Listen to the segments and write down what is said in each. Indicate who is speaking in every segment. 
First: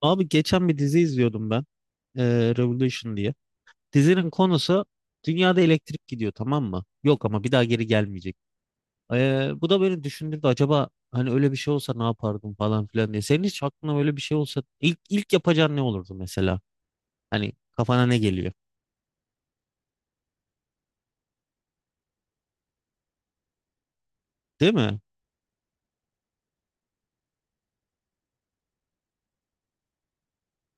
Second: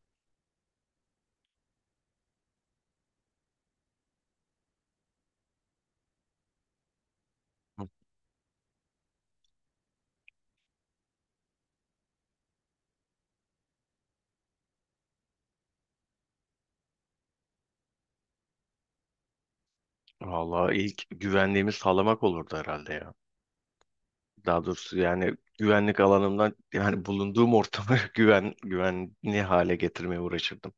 Speaker 1: Abi geçen bir dizi izliyordum ben. Revolution diye. Dizinin konusu dünyada elektrik gidiyor, tamam mı? Yok, ama bir daha geri
Speaker 2: Hı.
Speaker 1: gelmeyecek. Bu da beni düşündürdü. Acaba hani öyle bir şey olsa ne yapardım falan filan diye. Senin hiç aklına öyle bir şey olsa ilk yapacağın ne olurdu mesela? Hani kafana ne geliyor?
Speaker 2: Vallahi ilk güvenliğimi sağlamak olurdu herhalde ya. Daha
Speaker 1: Değil
Speaker 2: doğrusu
Speaker 1: mi?
Speaker 2: yani güvenlik alanımdan yani bulunduğum ortamı güvenli hale getirmeye uğraşırdım.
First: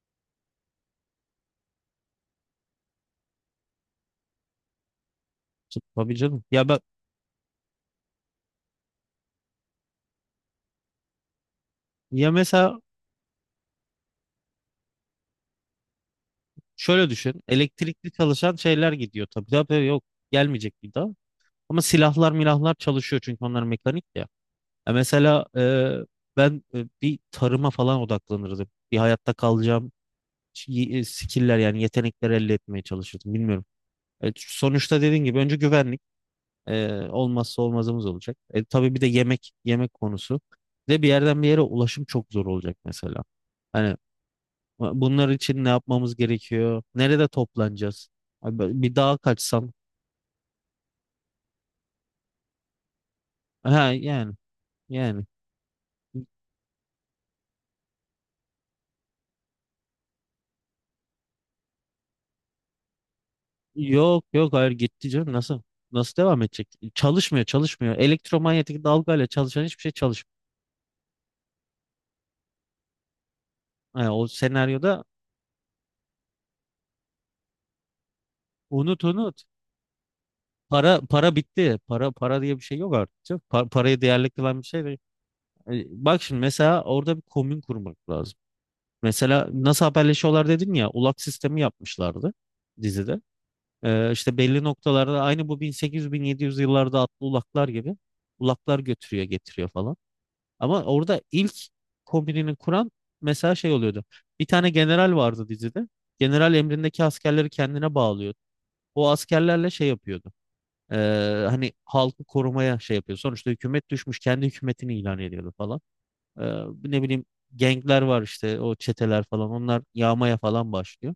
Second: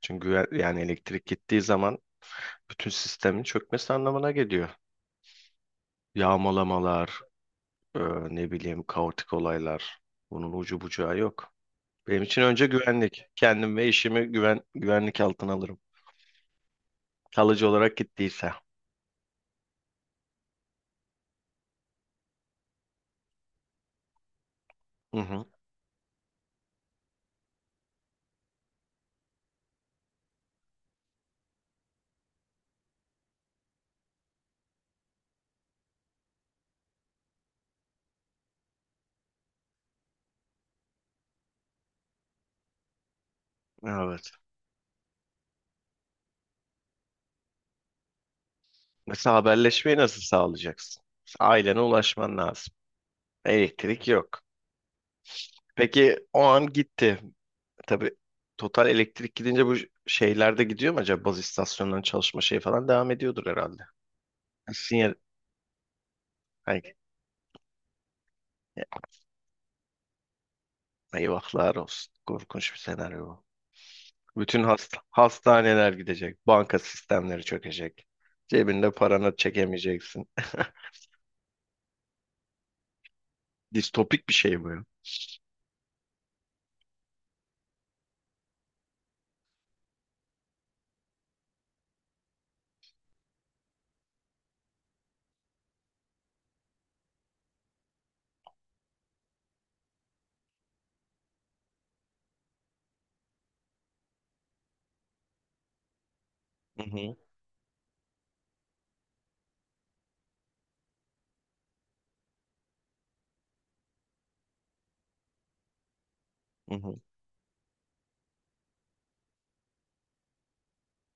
Speaker 2: Çünkü güven, yani elektrik gittiği zaman bütün sistemin çökmesi anlamına geliyor.
Speaker 1: Tabii canım. Ya bak,
Speaker 2: Yağmalamalar, e, ne bileyim kaotik olaylar. Bunun ucu bucağı yok. Benim
Speaker 1: ya
Speaker 2: için önce
Speaker 1: mesela
Speaker 2: güvenlik. Kendim ve işimi güvenlik altına alırım.
Speaker 1: şöyle düşün.
Speaker 2: Kalıcı olarak
Speaker 1: Elektrikli
Speaker 2: gittiyse.
Speaker 1: çalışan şeyler gidiyor tabii. Tabii, yok gelmeyecek bir daha. Ama silahlar milahlar çalışıyor çünkü onlar mekanik ya. Ya
Speaker 2: Hı
Speaker 1: mesela
Speaker 2: hı.
Speaker 1: ben bir tarıma falan odaklanırdım. Bir hayatta kalacağım skill'ler, yani yetenekler elde etmeye çalışırdım. Bilmiyorum. Sonuçta dediğin gibi önce güvenlik olmazsa olmazımız olacak. Tabii bir de yemek yemek konusu. Bir de bir yerden bir yere ulaşım çok zor olacak mesela. Hani
Speaker 2: Evet.
Speaker 1: bunlar için ne yapmamız gerekiyor? Nerede toplanacağız? Abi, bir dağa
Speaker 2: Mesela
Speaker 1: kaçsam.
Speaker 2: haberleşmeyi nasıl sağlayacaksın? Mesela ailene ulaşman lazım.
Speaker 1: Ha
Speaker 2: Elektrik
Speaker 1: yani,
Speaker 2: yok.
Speaker 1: yani.
Speaker 2: Peki o an gitti. Tabii total elektrik gidince bu şeyler de gidiyor mu acaba? Baz istasyonlarının çalışma şeyi falan devam ediyordur herhalde.
Speaker 1: Yok yok, hayır, gitti
Speaker 2: Sinyal,
Speaker 1: canım. Nasıl? Nasıl devam edecek?
Speaker 2: ay,
Speaker 1: Çalışmıyor, çalışmıyor. Elektromanyetik dalgayla çalışan hiçbir şey çalışmıyor.
Speaker 2: eyvahlar olsun. Korkunç bir senaryo bu.
Speaker 1: Yani o
Speaker 2: Bütün hasta,
Speaker 1: senaryoda
Speaker 2: hastaneler gidecek. Banka sistemleri çökecek. Cebinde
Speaker 1: unut,
Speaker 2: paranı
Speaker 1: unut.
Speaker 2: çekemeyeceksin.
Speaker 1: Para para bitti. Para para diye bir şey yok artık, canım. Parayı
Speaker 2: Distopik
Speaker 1: değerli
Speaker 2: bir
Speaker 1: kılan
Speaker 2: şey
Speaker 1: bir
Speaker 2: bu
Speaker 1: şey
Speaker 2: ya.
Speaker 1: değil. Bak şimdi, mesela orada bir komün kurmak lazım. Mesela nasıl haberleşiyorlar dedin ya, ulak sistemi yapmışlardı dizide. İşte belli noktalarda, aynı bu 1800-1700 yıllarda atlı ulaklar gibi, ulaklar götürüyor getiriyor falan. Ama orada ilk kombinini kuran mesela şey oluyordu. Bir tane general vardı dizide. General
Speaker 2: Hı
Speaker 1: emrindeki
Speaker 2: hı,
Speaker 1: askerleri kendine bağlıyordu. O askerlerle şey yapıyordu. Ee, Hani halkı korumaya şey yapıyor. Sonuçta hükümet düşmüş, kendi hükümetini ilan ediyordu falan. Ee,
Speaker 2: hı hı.
Speaker 1: Ne bileyim, gengler var işte, o çeteler falan. Onlar yağmaya falan başlıyor.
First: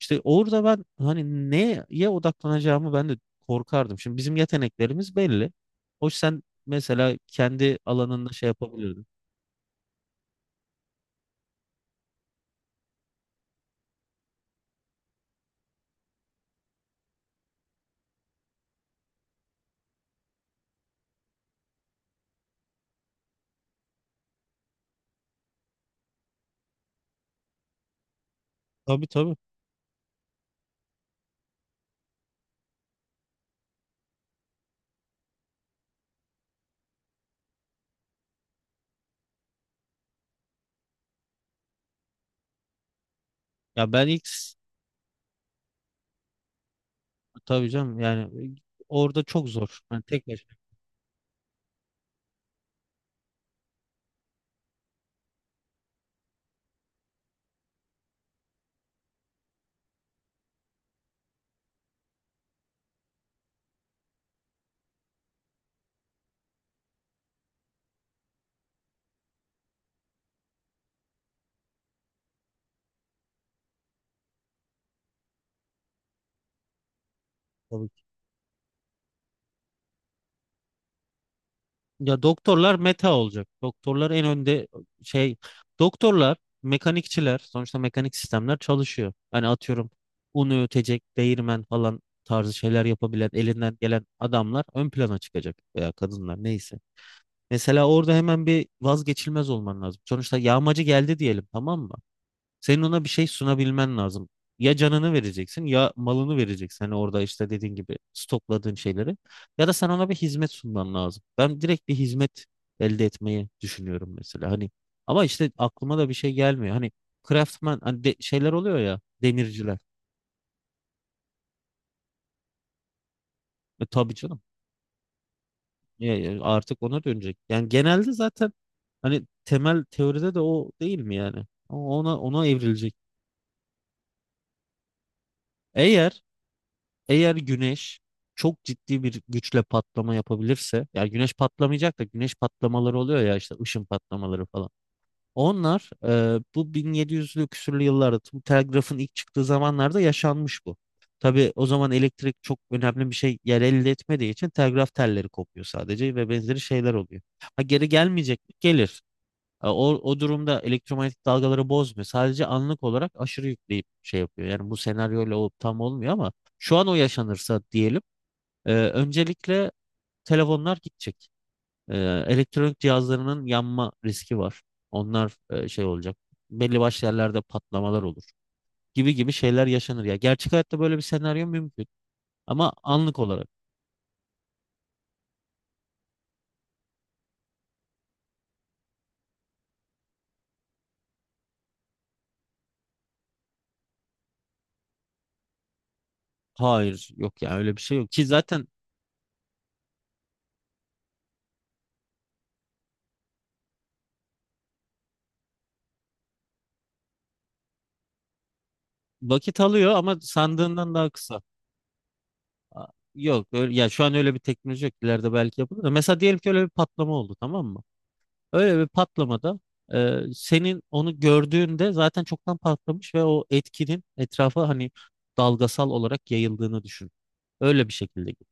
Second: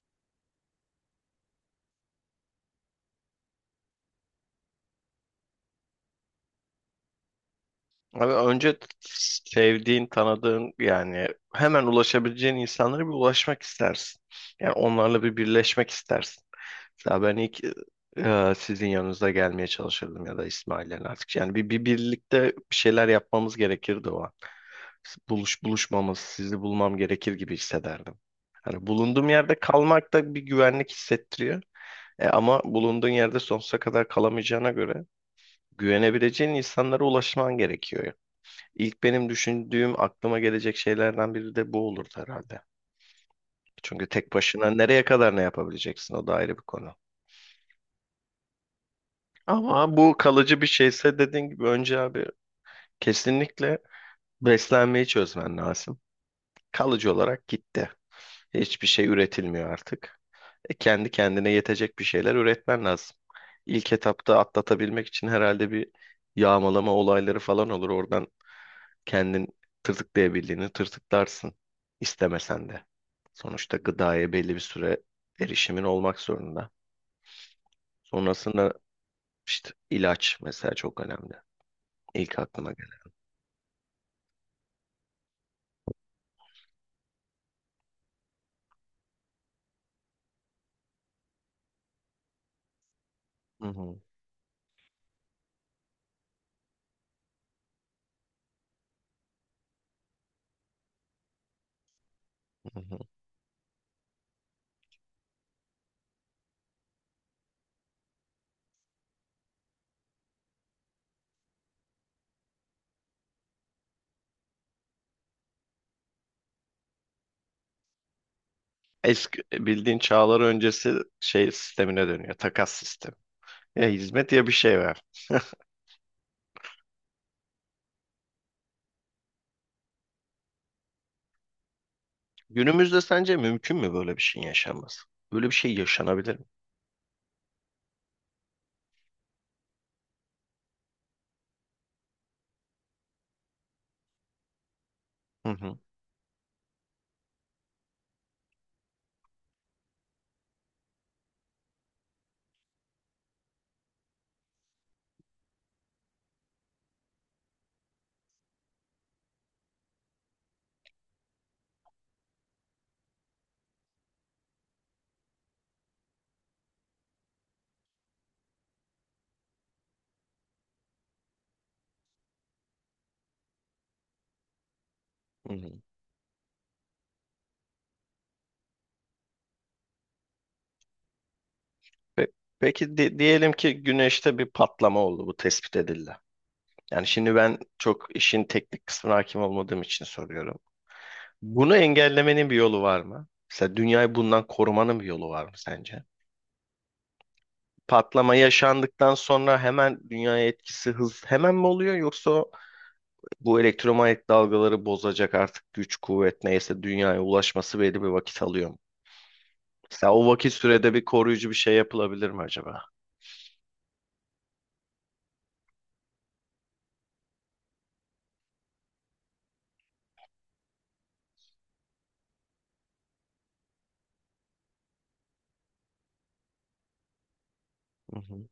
Speaker 1: İşte orada ben, hani neye odaklanacağımı ben de korkardım. Şimdi bizim yeteneklerimiz belli. Hoş, sen mesela kendi alanında
Speaker 2: Abi
Speaker 1: şey
Speaker 2: önce
Speaker 1: yapabilirdin.
Speaker 2: sevdiğin, tanıdığın yani hemen ulaşabileceğin insanlara bir ulaşmak istersin. Yani onlarla bir birleşmek istersin. Mesela ben ilk sizin yanınıza gelmeye çalışırdım ya da İsmail'le artık. Yani bir birlikte bir şeyler yapmamız gerekirdi o an. Buluşmamız, sizi bulmam gerekir gibi hissederdim. Hani
Speaker 1: Tabii,
Speaker 2: bulunduğum
Speaker 1: tabii.
Speaker 2: yerde kalmak da bir güvenlik hissettiriyor. Ama bulunduğun yerde sonsuza kadar kalamayacağına göre güvenebileceğin insanlara ulaşman gerekiyor. İlk benim düşündüğüm aklıma gelecek şeylerden biri de bu olurdu herhalde.
Speaker 1: Ya ben
Speaker 2: Çünkü
Speaker 1: ilk
Speaker 2: tek başına nereye kadar ne yapabileceksin o da ayrı bir konu.
Speaker 1: tabii canım, yani orada çok zor.
Speaker 2: Ama
Speaker 1: Yani
Speaker 2: bu
Speaker 1: tek başına,
Speaker 2: kalıcı bir şeyse dediğin gibi önce abi kesinlikle beslenmeyi çözmen lazım. Kalıcı olarak gitti. Hiçbir şey üretilmiyor artık. Kendi kendine yetecek bir şeyler üretmen lazım. İlk etapta atlatabilmek için herhalde bir yağmalama olayları falan olur. Oradan kendin tırtıklayabildiğini tırtıklarsın istemesen de. Sonuçta gıdaya belli bir süre erişimin olmak zorunda.
Speaker 1: tabii ki.
Speaker 2: Sonrasında işte ilaç mesela çok önemli.
Speaker 1: Ya
Speaker 2: İlk aklıma
Speaker 1: doktorlar
Speaker 2: gelen.
Speaker 1: meta olacak. Doktorlar en önde. e, şey Doktorlar, mekanikçiler, sonuçta mekanik sistemler çalışıyor. Hani atıyorum, un öğütecek, değirmen falan tarzı şeyler yapabilen,
Speaker 2: Hı
Speaker 1: elinden
Speaker 2: hı,
Speaker 1: gelen adamlar ön plana çıkacak veya kadınlar, neyse. Mesela orada hemen bir vazgeçilmez olman lazım. Sonuçta yağmacı geldi diyelim, tamam mı?
Speaker 2: hı
Speaker 1: Senin
Speaker 2: hı.
Speaker 1: ona bir şey sunabilmen lazım. Ya canını vereceksin ya malını vereceksin. Hani orada işte, dediğin gibi stokladığın şeyleri. Ya da sen ona bir hizmet sunman lazım. Ben direkt bir hizmet elde etmeyi düşünüyorum mesela. Hani, ama işte aklıma da bir şey gelmiyor. Hani craftman, hani şeyler oluyor ya,
Speaker 2: Eski
Speaker 1: demirciler.
Speaker 2: bildiğin çağlar öncesi şey sistemine dönüyor. Takas sistemi. Ya
Speaker 1: Tabii
Speaker 2: hizmet
Speaker 1: canım.
Speaker 2: ya bir şey ver.
Speaker 1: Ya artık ona dönecek. Yani genelde zaten, hani temel teoride de o, değil mi yani? Ona evrilecek.
Speaker 2: Günümüzde sence mümkün mü böyle bir şeyin yaşanması? Böyle bir şey
Speaker 1: Eğer
Speaker 2: yaşanabilir mi?
Speaker 1: Eğer güneş çok ciddi bir güçle patlama yapabilirse, yani güneş patlamayacak da, güneş patlamaları oluyor ya işte, ışın patlamaları falan.
Speaker 2: Hı hı,
Speaker 1: Onlar, bu 1700'lü küsürlü yıllarda, bu telgrafın ilk çıktığı zamanlarda yaşanmış bu. Tabii o zaman elektrik çok önemli bir şey yer elde etmediği için telgraf telleri kopuyor sadece ve benzeri şeyler oluyor. Ha, geri gelmeyecek mi? Gelir. O durumda elektromanyetik dalgaları bozmuyor. Sadece anlık olarak aşırı yükleyip şey yapıyor. Yani bu senaryoyla o tam olmuyor, ama şu an o yaşanırsa diyelim, öncelikle telefonlar gidecek. E, Elektronik cihazlarının yanma riski var. Onlar
Speaker 2: hı hı.
Speaker 1: şey olacak. Belli başlı yerlerde patlamalar olur. Gibi gibi şeyler yaşanır ya. Gerçek hayatta böyle bir senaryo mümkün.
Speaker 2: Pe-
Speaker 1: Ama
Speaker 2: Peki
Speaker 1: anlık olarak.
Speaker 2: diyelim ki güneşte bir patlama oldu. Bu tespit edildi. Yani şimdi ben çok işin teknik kısmına hakim olmadığım için soruyorum. Bunu engellemenin bir yolu var mı? Mesela dünyayı bundan korumanın bir yolu var mı sence?
Speaker 1: Hayır, yok ya, öyle bir şey yok. Ki
Speaker 2: Patlama
Speaker 1: zaten
Speaker 2: yaşandıktan sonra hemen dünyaya etkisi hemen mi oluyor yoksa bu elektromanyetik dalgaları bozacak artık güç kuvvet neyse dünyaya ulaşması belli bir vakit alıyor mu?
Speaker 1: vakit alıyor,
Speaker 2: Mesela
Speaker 1: ama
Speaker 2: o vakit sürede
Speaker 1: sandığından
Speaker 2: bir
Speaker 1: daha kısa.
Speaker 2: koruyucu bir şey yapılabilir mi acaba?
Speaker 1: A- Yok öyle, ya şu an öyle bir teknoloji yok. İleride belki yapılır da. Mesela diyelim ki öyle bir patlama oldu, tamam mı? Öyle bir patlamada senin onu gördüğünde zaten çoktan patlamış ve o etkinin etrafa, hani dalgasal olarak yayıldığını düşün. Öyle bir
Speaker 2: Hı
Speaker 1: şekilde git.
Speaker 2: hı.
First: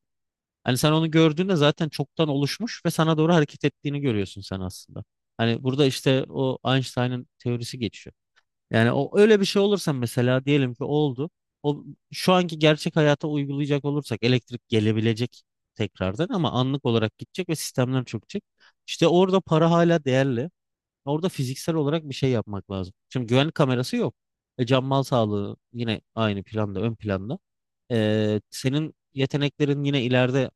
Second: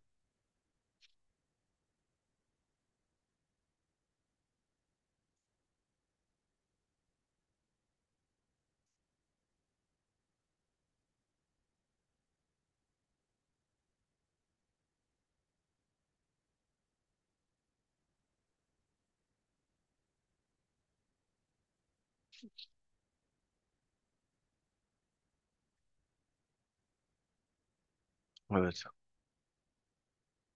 Speaker 1: Hani sen onu gördüğünde zaten çoktan oluşmuş ve sana doğru hareket ettiğini görüyorsun sen aslında. Hani burada işte o Einstein'ın teorisi geçiyor. Yani o, öyle bir şey olursa, mesela diyelim ki oldu. O, şu anki gerçek hayata uygulayacak olursak, elektrik gelebilecek tekrardan, ama anlık olarak gidecek ve sistemler çökecek. İşte orada para hala değerli. Orada fiziksel olarak bir şey yapmak lazım. Şimdi güvenlik kamerası yok. Can mal sağlığı yine aynı planda, ön planda.
Speaker 2: Evet.
Speaker 1: Senin yeteneklerin yine ileride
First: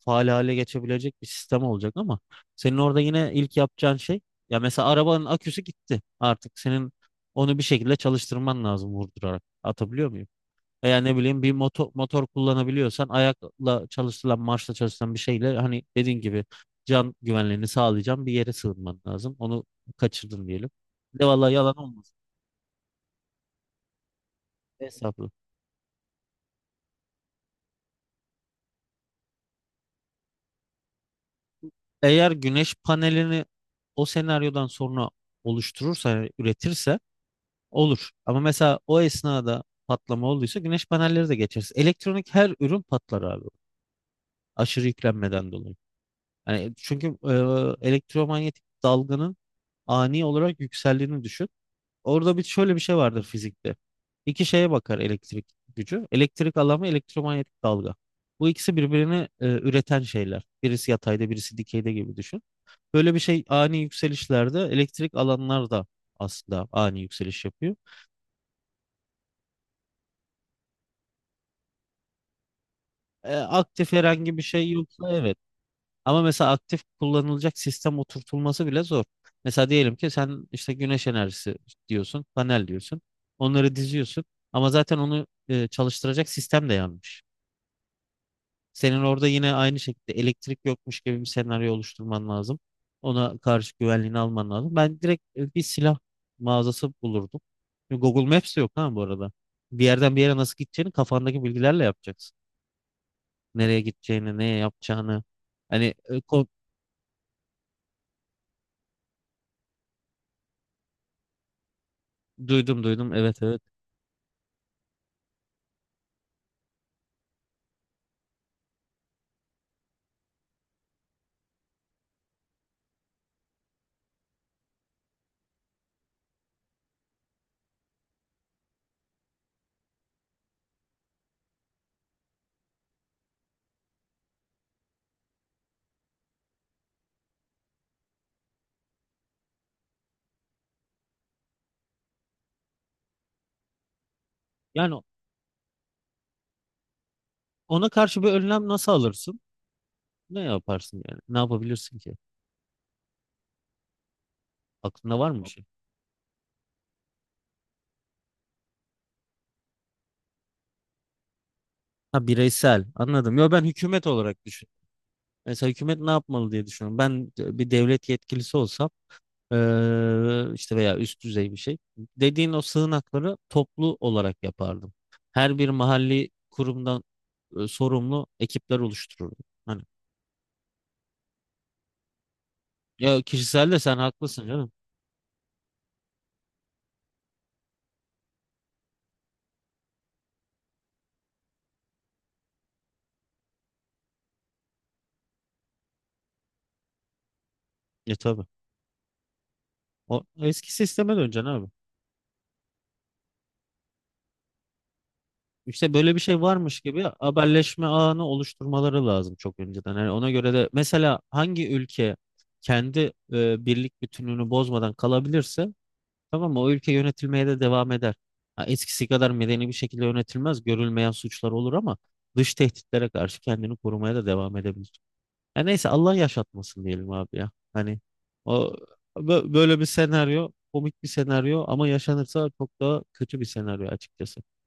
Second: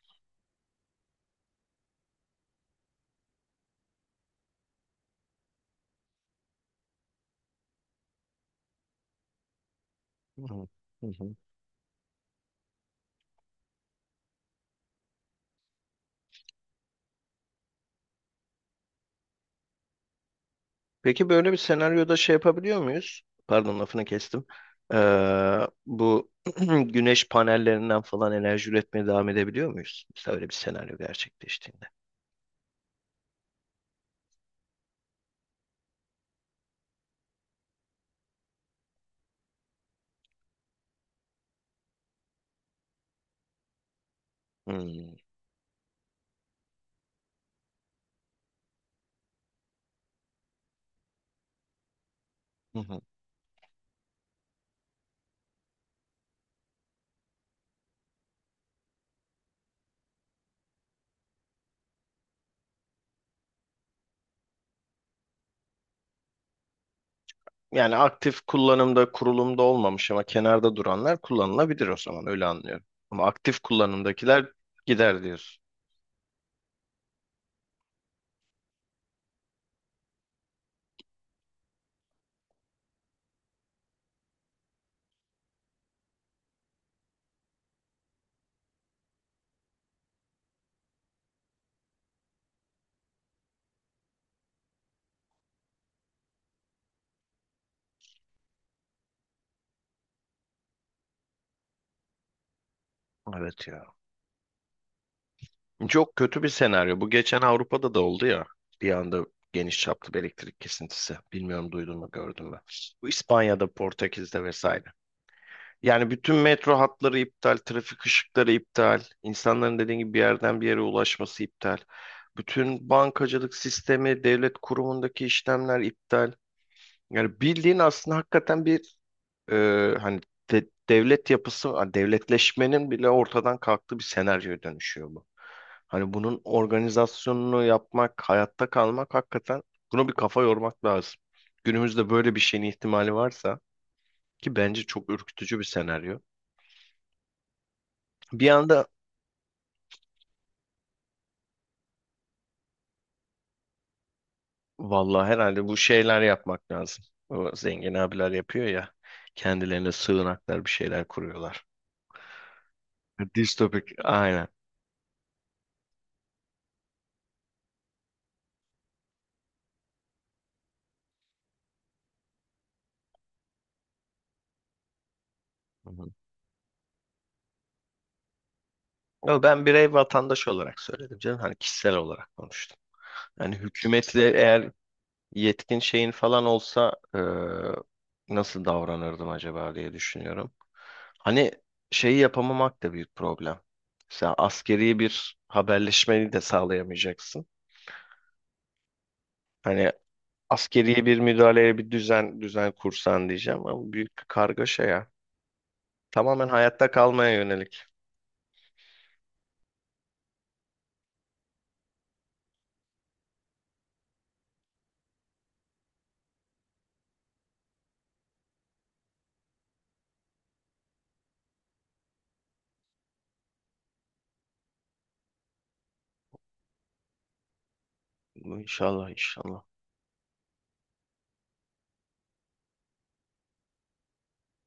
Speaker 1: faal hale geçebilecek bir sistem olacak, ama senin orada yine ilk yapacağın şey, ya mesela arabanın aküsü gitti. Artık senin onu bir şekilde çalıştırman lazım, vurdurarak. Atabiliyor muyum?
Speaker 2: Hı hı.
Speaker 1: Veya
Speaker 2: Hı
Speaker 1: ne
Speaker 2: hı.
Speaker 1: bileyim, bir motor kullanabiliyorsan, ayakla çalıştırılan, marşla çalıştırılan bir şeyle, hani dediğin gibi can güvenliğini sağlayacağım bir yere sığınman lazım. Onu kaçırdın diyelim. Bir de
Speaker 2: Peki böyle
Speaker 1: vallahi
Speaker 2: bir
Speaker 1: yalan olmaz.
Speaker 2: senaryoda şey yapabiliyor muyuz? Pardon lafını kestim. Ee,
Speaker 1: Hesaplı.
Speaker 2: bu güneş panellerinden falan enerji üretmeye devam edebiliyor muyuz? Mesela öyle bir senaryo gerçekleştiğinde.
Speaker 1: Eğer güneş panelini o senaryodan sonra oluşturursa, yani üretirse olur. Ama mesela o esnada patlama olduysa güneş panelleri de geçeriz. Elektronik her ürün patlar abi. Aşırı
Speaker 2: Hmm.
Speaker 1: yüklenmeden dolayı. Yani çünkü elektromanyetik dalganın ani olarak yükseldiğini düşün. Orada bir, şöyle
Speaker 2: Hı
Speaker 1: bir şey
Speaker 2: hı.
Speaker 1: vardır fizikte. İki şeye bakar elektrik gücü. Elektrik alanı, elektromanyetik dalga. Bu ikisi birbirini üreten şeyler. Birisi yatayda, birisi dikeyde gibi düşün. Böyle bir şey ani yükselişlerde, elektrik alanlar da aslında ani yükseliş yapıyor.
Speaker 2: Yani aktif kullanımda kurulumda olmamış ama kenarda duranlar kullanılabilir o zaman öyle anlıyorum. Ama aktif
Speaker 1: Aktif herhangi bir
Speaker 2: kullanımdakiler
Speaker 1: şey yoksa
Speaker 2: gider
Speaker 1: evet.
Speaker 2: diyorsun.
Speaker 1: Ama mesela aktif kullanılacak sistem oturtulması bile zor. Mesela diyelim ki sen işte güneş enerjisi diyorsun, panel diyorsun. Onları diziyorsun. Ama zaten onu çalıştıracak sistem de yanmış. Senin orada yine aynı şekilde elektrik yokmuş gibi bir senaryo oluşturman lazım. Ona karşı güvenliğini alman lazım. Ben direkt bir silah mağazası bulurdum. Google Maps de yok ha, bu arada. Bir yerden bir yere nasıl gideceğini kafandaki bilgilerle yapacaksın.
Speaker 2: Evet
Speaker 1: Nereye
Speaker 2: ya.
Speaker 1: gideceğini, ne yapacağını. Hani
Speaker 2: Çok kötü bir senaryo. Bu geçen Avrupa'da da oldu ya. Bir anda geniş çaplı bir elektrik kesintisi. Bilmiyorum duydun mu gördün mü?
Speaker 1: duydum
Speaker 2: Bu
Speaker 1: duydum, evet evet.
Speaker 2: İspanya'da, Portekiz'de vesaire. Yani bütün metro hatları iptal, trafik ışıkları iptal, insanların dediğin gibi bir yerden bir yere ulaşması iptal. Bütün bankacılık sistemi, devlet kurumundaki işlemler iptal. Yani bildiğin aslında hakikaten bir hani devlet yapısı, hani devletleşmenin bile ortadan kalktığı bir senaryoya dönüşüyor bu. Hani bunun organizasyonunu yapmak, hayatta kalmak hakikaten buna bir kafa yormak lazım. Günümüzde böyle bir şeyin ihtimali varsa ki bence
Speaker 1: Yani
Speaker 2: çok ürkütücü bir senaryo.
Speaker 1: ona karşı bir
Speaker 2: Bir
Speaker 1: önlem
Speaker 2: anda
Speaker 1: nasıl alırsın? Ne yaparsın yani? Ne yapabilirsin ki? Aklında
Speaker 2: vallahi
Speaker 1: var mı bir şey?
Speaker 2: herhalde bu şeyler yapmak lazım. O zengin abiler yapıyor ya kendilerine sığınaklar bir şeyler kuruyorlar.
Speaker 1: Ha, bireysel, anladım. Yo, ben
Speaker 2: Distopik
Speaker 1: hükümet olarak
Speaker 2: aynen.
Speaker 1: düşün. Mesela hükümet ne yapmalı diye düşünüyorum. Ben bir devlet yetkilisi olsam, işte, veya üst düzey bir şey. Dediğin o sığınakları toplu olarak yapardım. Her bir
Speaker 2: Hı hı.
Speaker 1: mahalli kurumdan sorumlu ekipler oluştururdum.
Speaker 2: Ama ben
Speaker 1: Hani,
Speaker 2: birey vatandaş olarak söyledim canım. Hani kişisel olarak konuştum.
Speaker 1: ya
Speaker 2: Yani
Speaker 1: kişisel de sen
Speaker 2: hükümetle
Speaker 1: haklısın
Speaker 2: eğer
Speaker 1: canım.
Speaker 2: yetkin şeyin falan olsa nasıl davranırdım acaba diye düşünüyorum. Hani şeyi yapamamak da büyük problem. Mesela askeri bir haberleşmeyi de sağlayamayacaksın.
Speaker 1: Ya, tabii.
Speaker 2: Hani
Speaker 1: O eski
Speaker 2: askeri
Speaker 1: sisteme
Speaker 2: bir
Speaker 1: döneceksin abi.
Speaker 2: müdahaleye bir düzen kursan diyeceğim ama büyük bir kargaşa ya.
Speaker 1: İşte böyle bir şey
Speaker 2: Tamamen
Speaker 1: varmış
Speaker 2: hayatta
Speaker 1: gibi
Speaker 2: kalmaya yönelik.
Speaker 1: haberleşme ağını oluşturmaları lazım çok önceden. Yani ona göre de mesela hangi ülke kendi birlik bütünlüğünü bozmadan kalabilirse, tamam mı, o ülke yönetilmeye de devam eder. Ha, eskisi kadar medeni bir şekilde yönetilmez, görülmeyen suçlar olur, ama dış tehditlere karşı kendini korumaya da devam edebilir. Ya neyse, Allah yaşatmasın diyelim abi ya. Hani o
Speaker 2: İnşallah inşallah.
Speaker 1: böyle bir senaryo, komik bir senaryo ama yaşanırsa çok daha kötü bir senaryo açıkçası.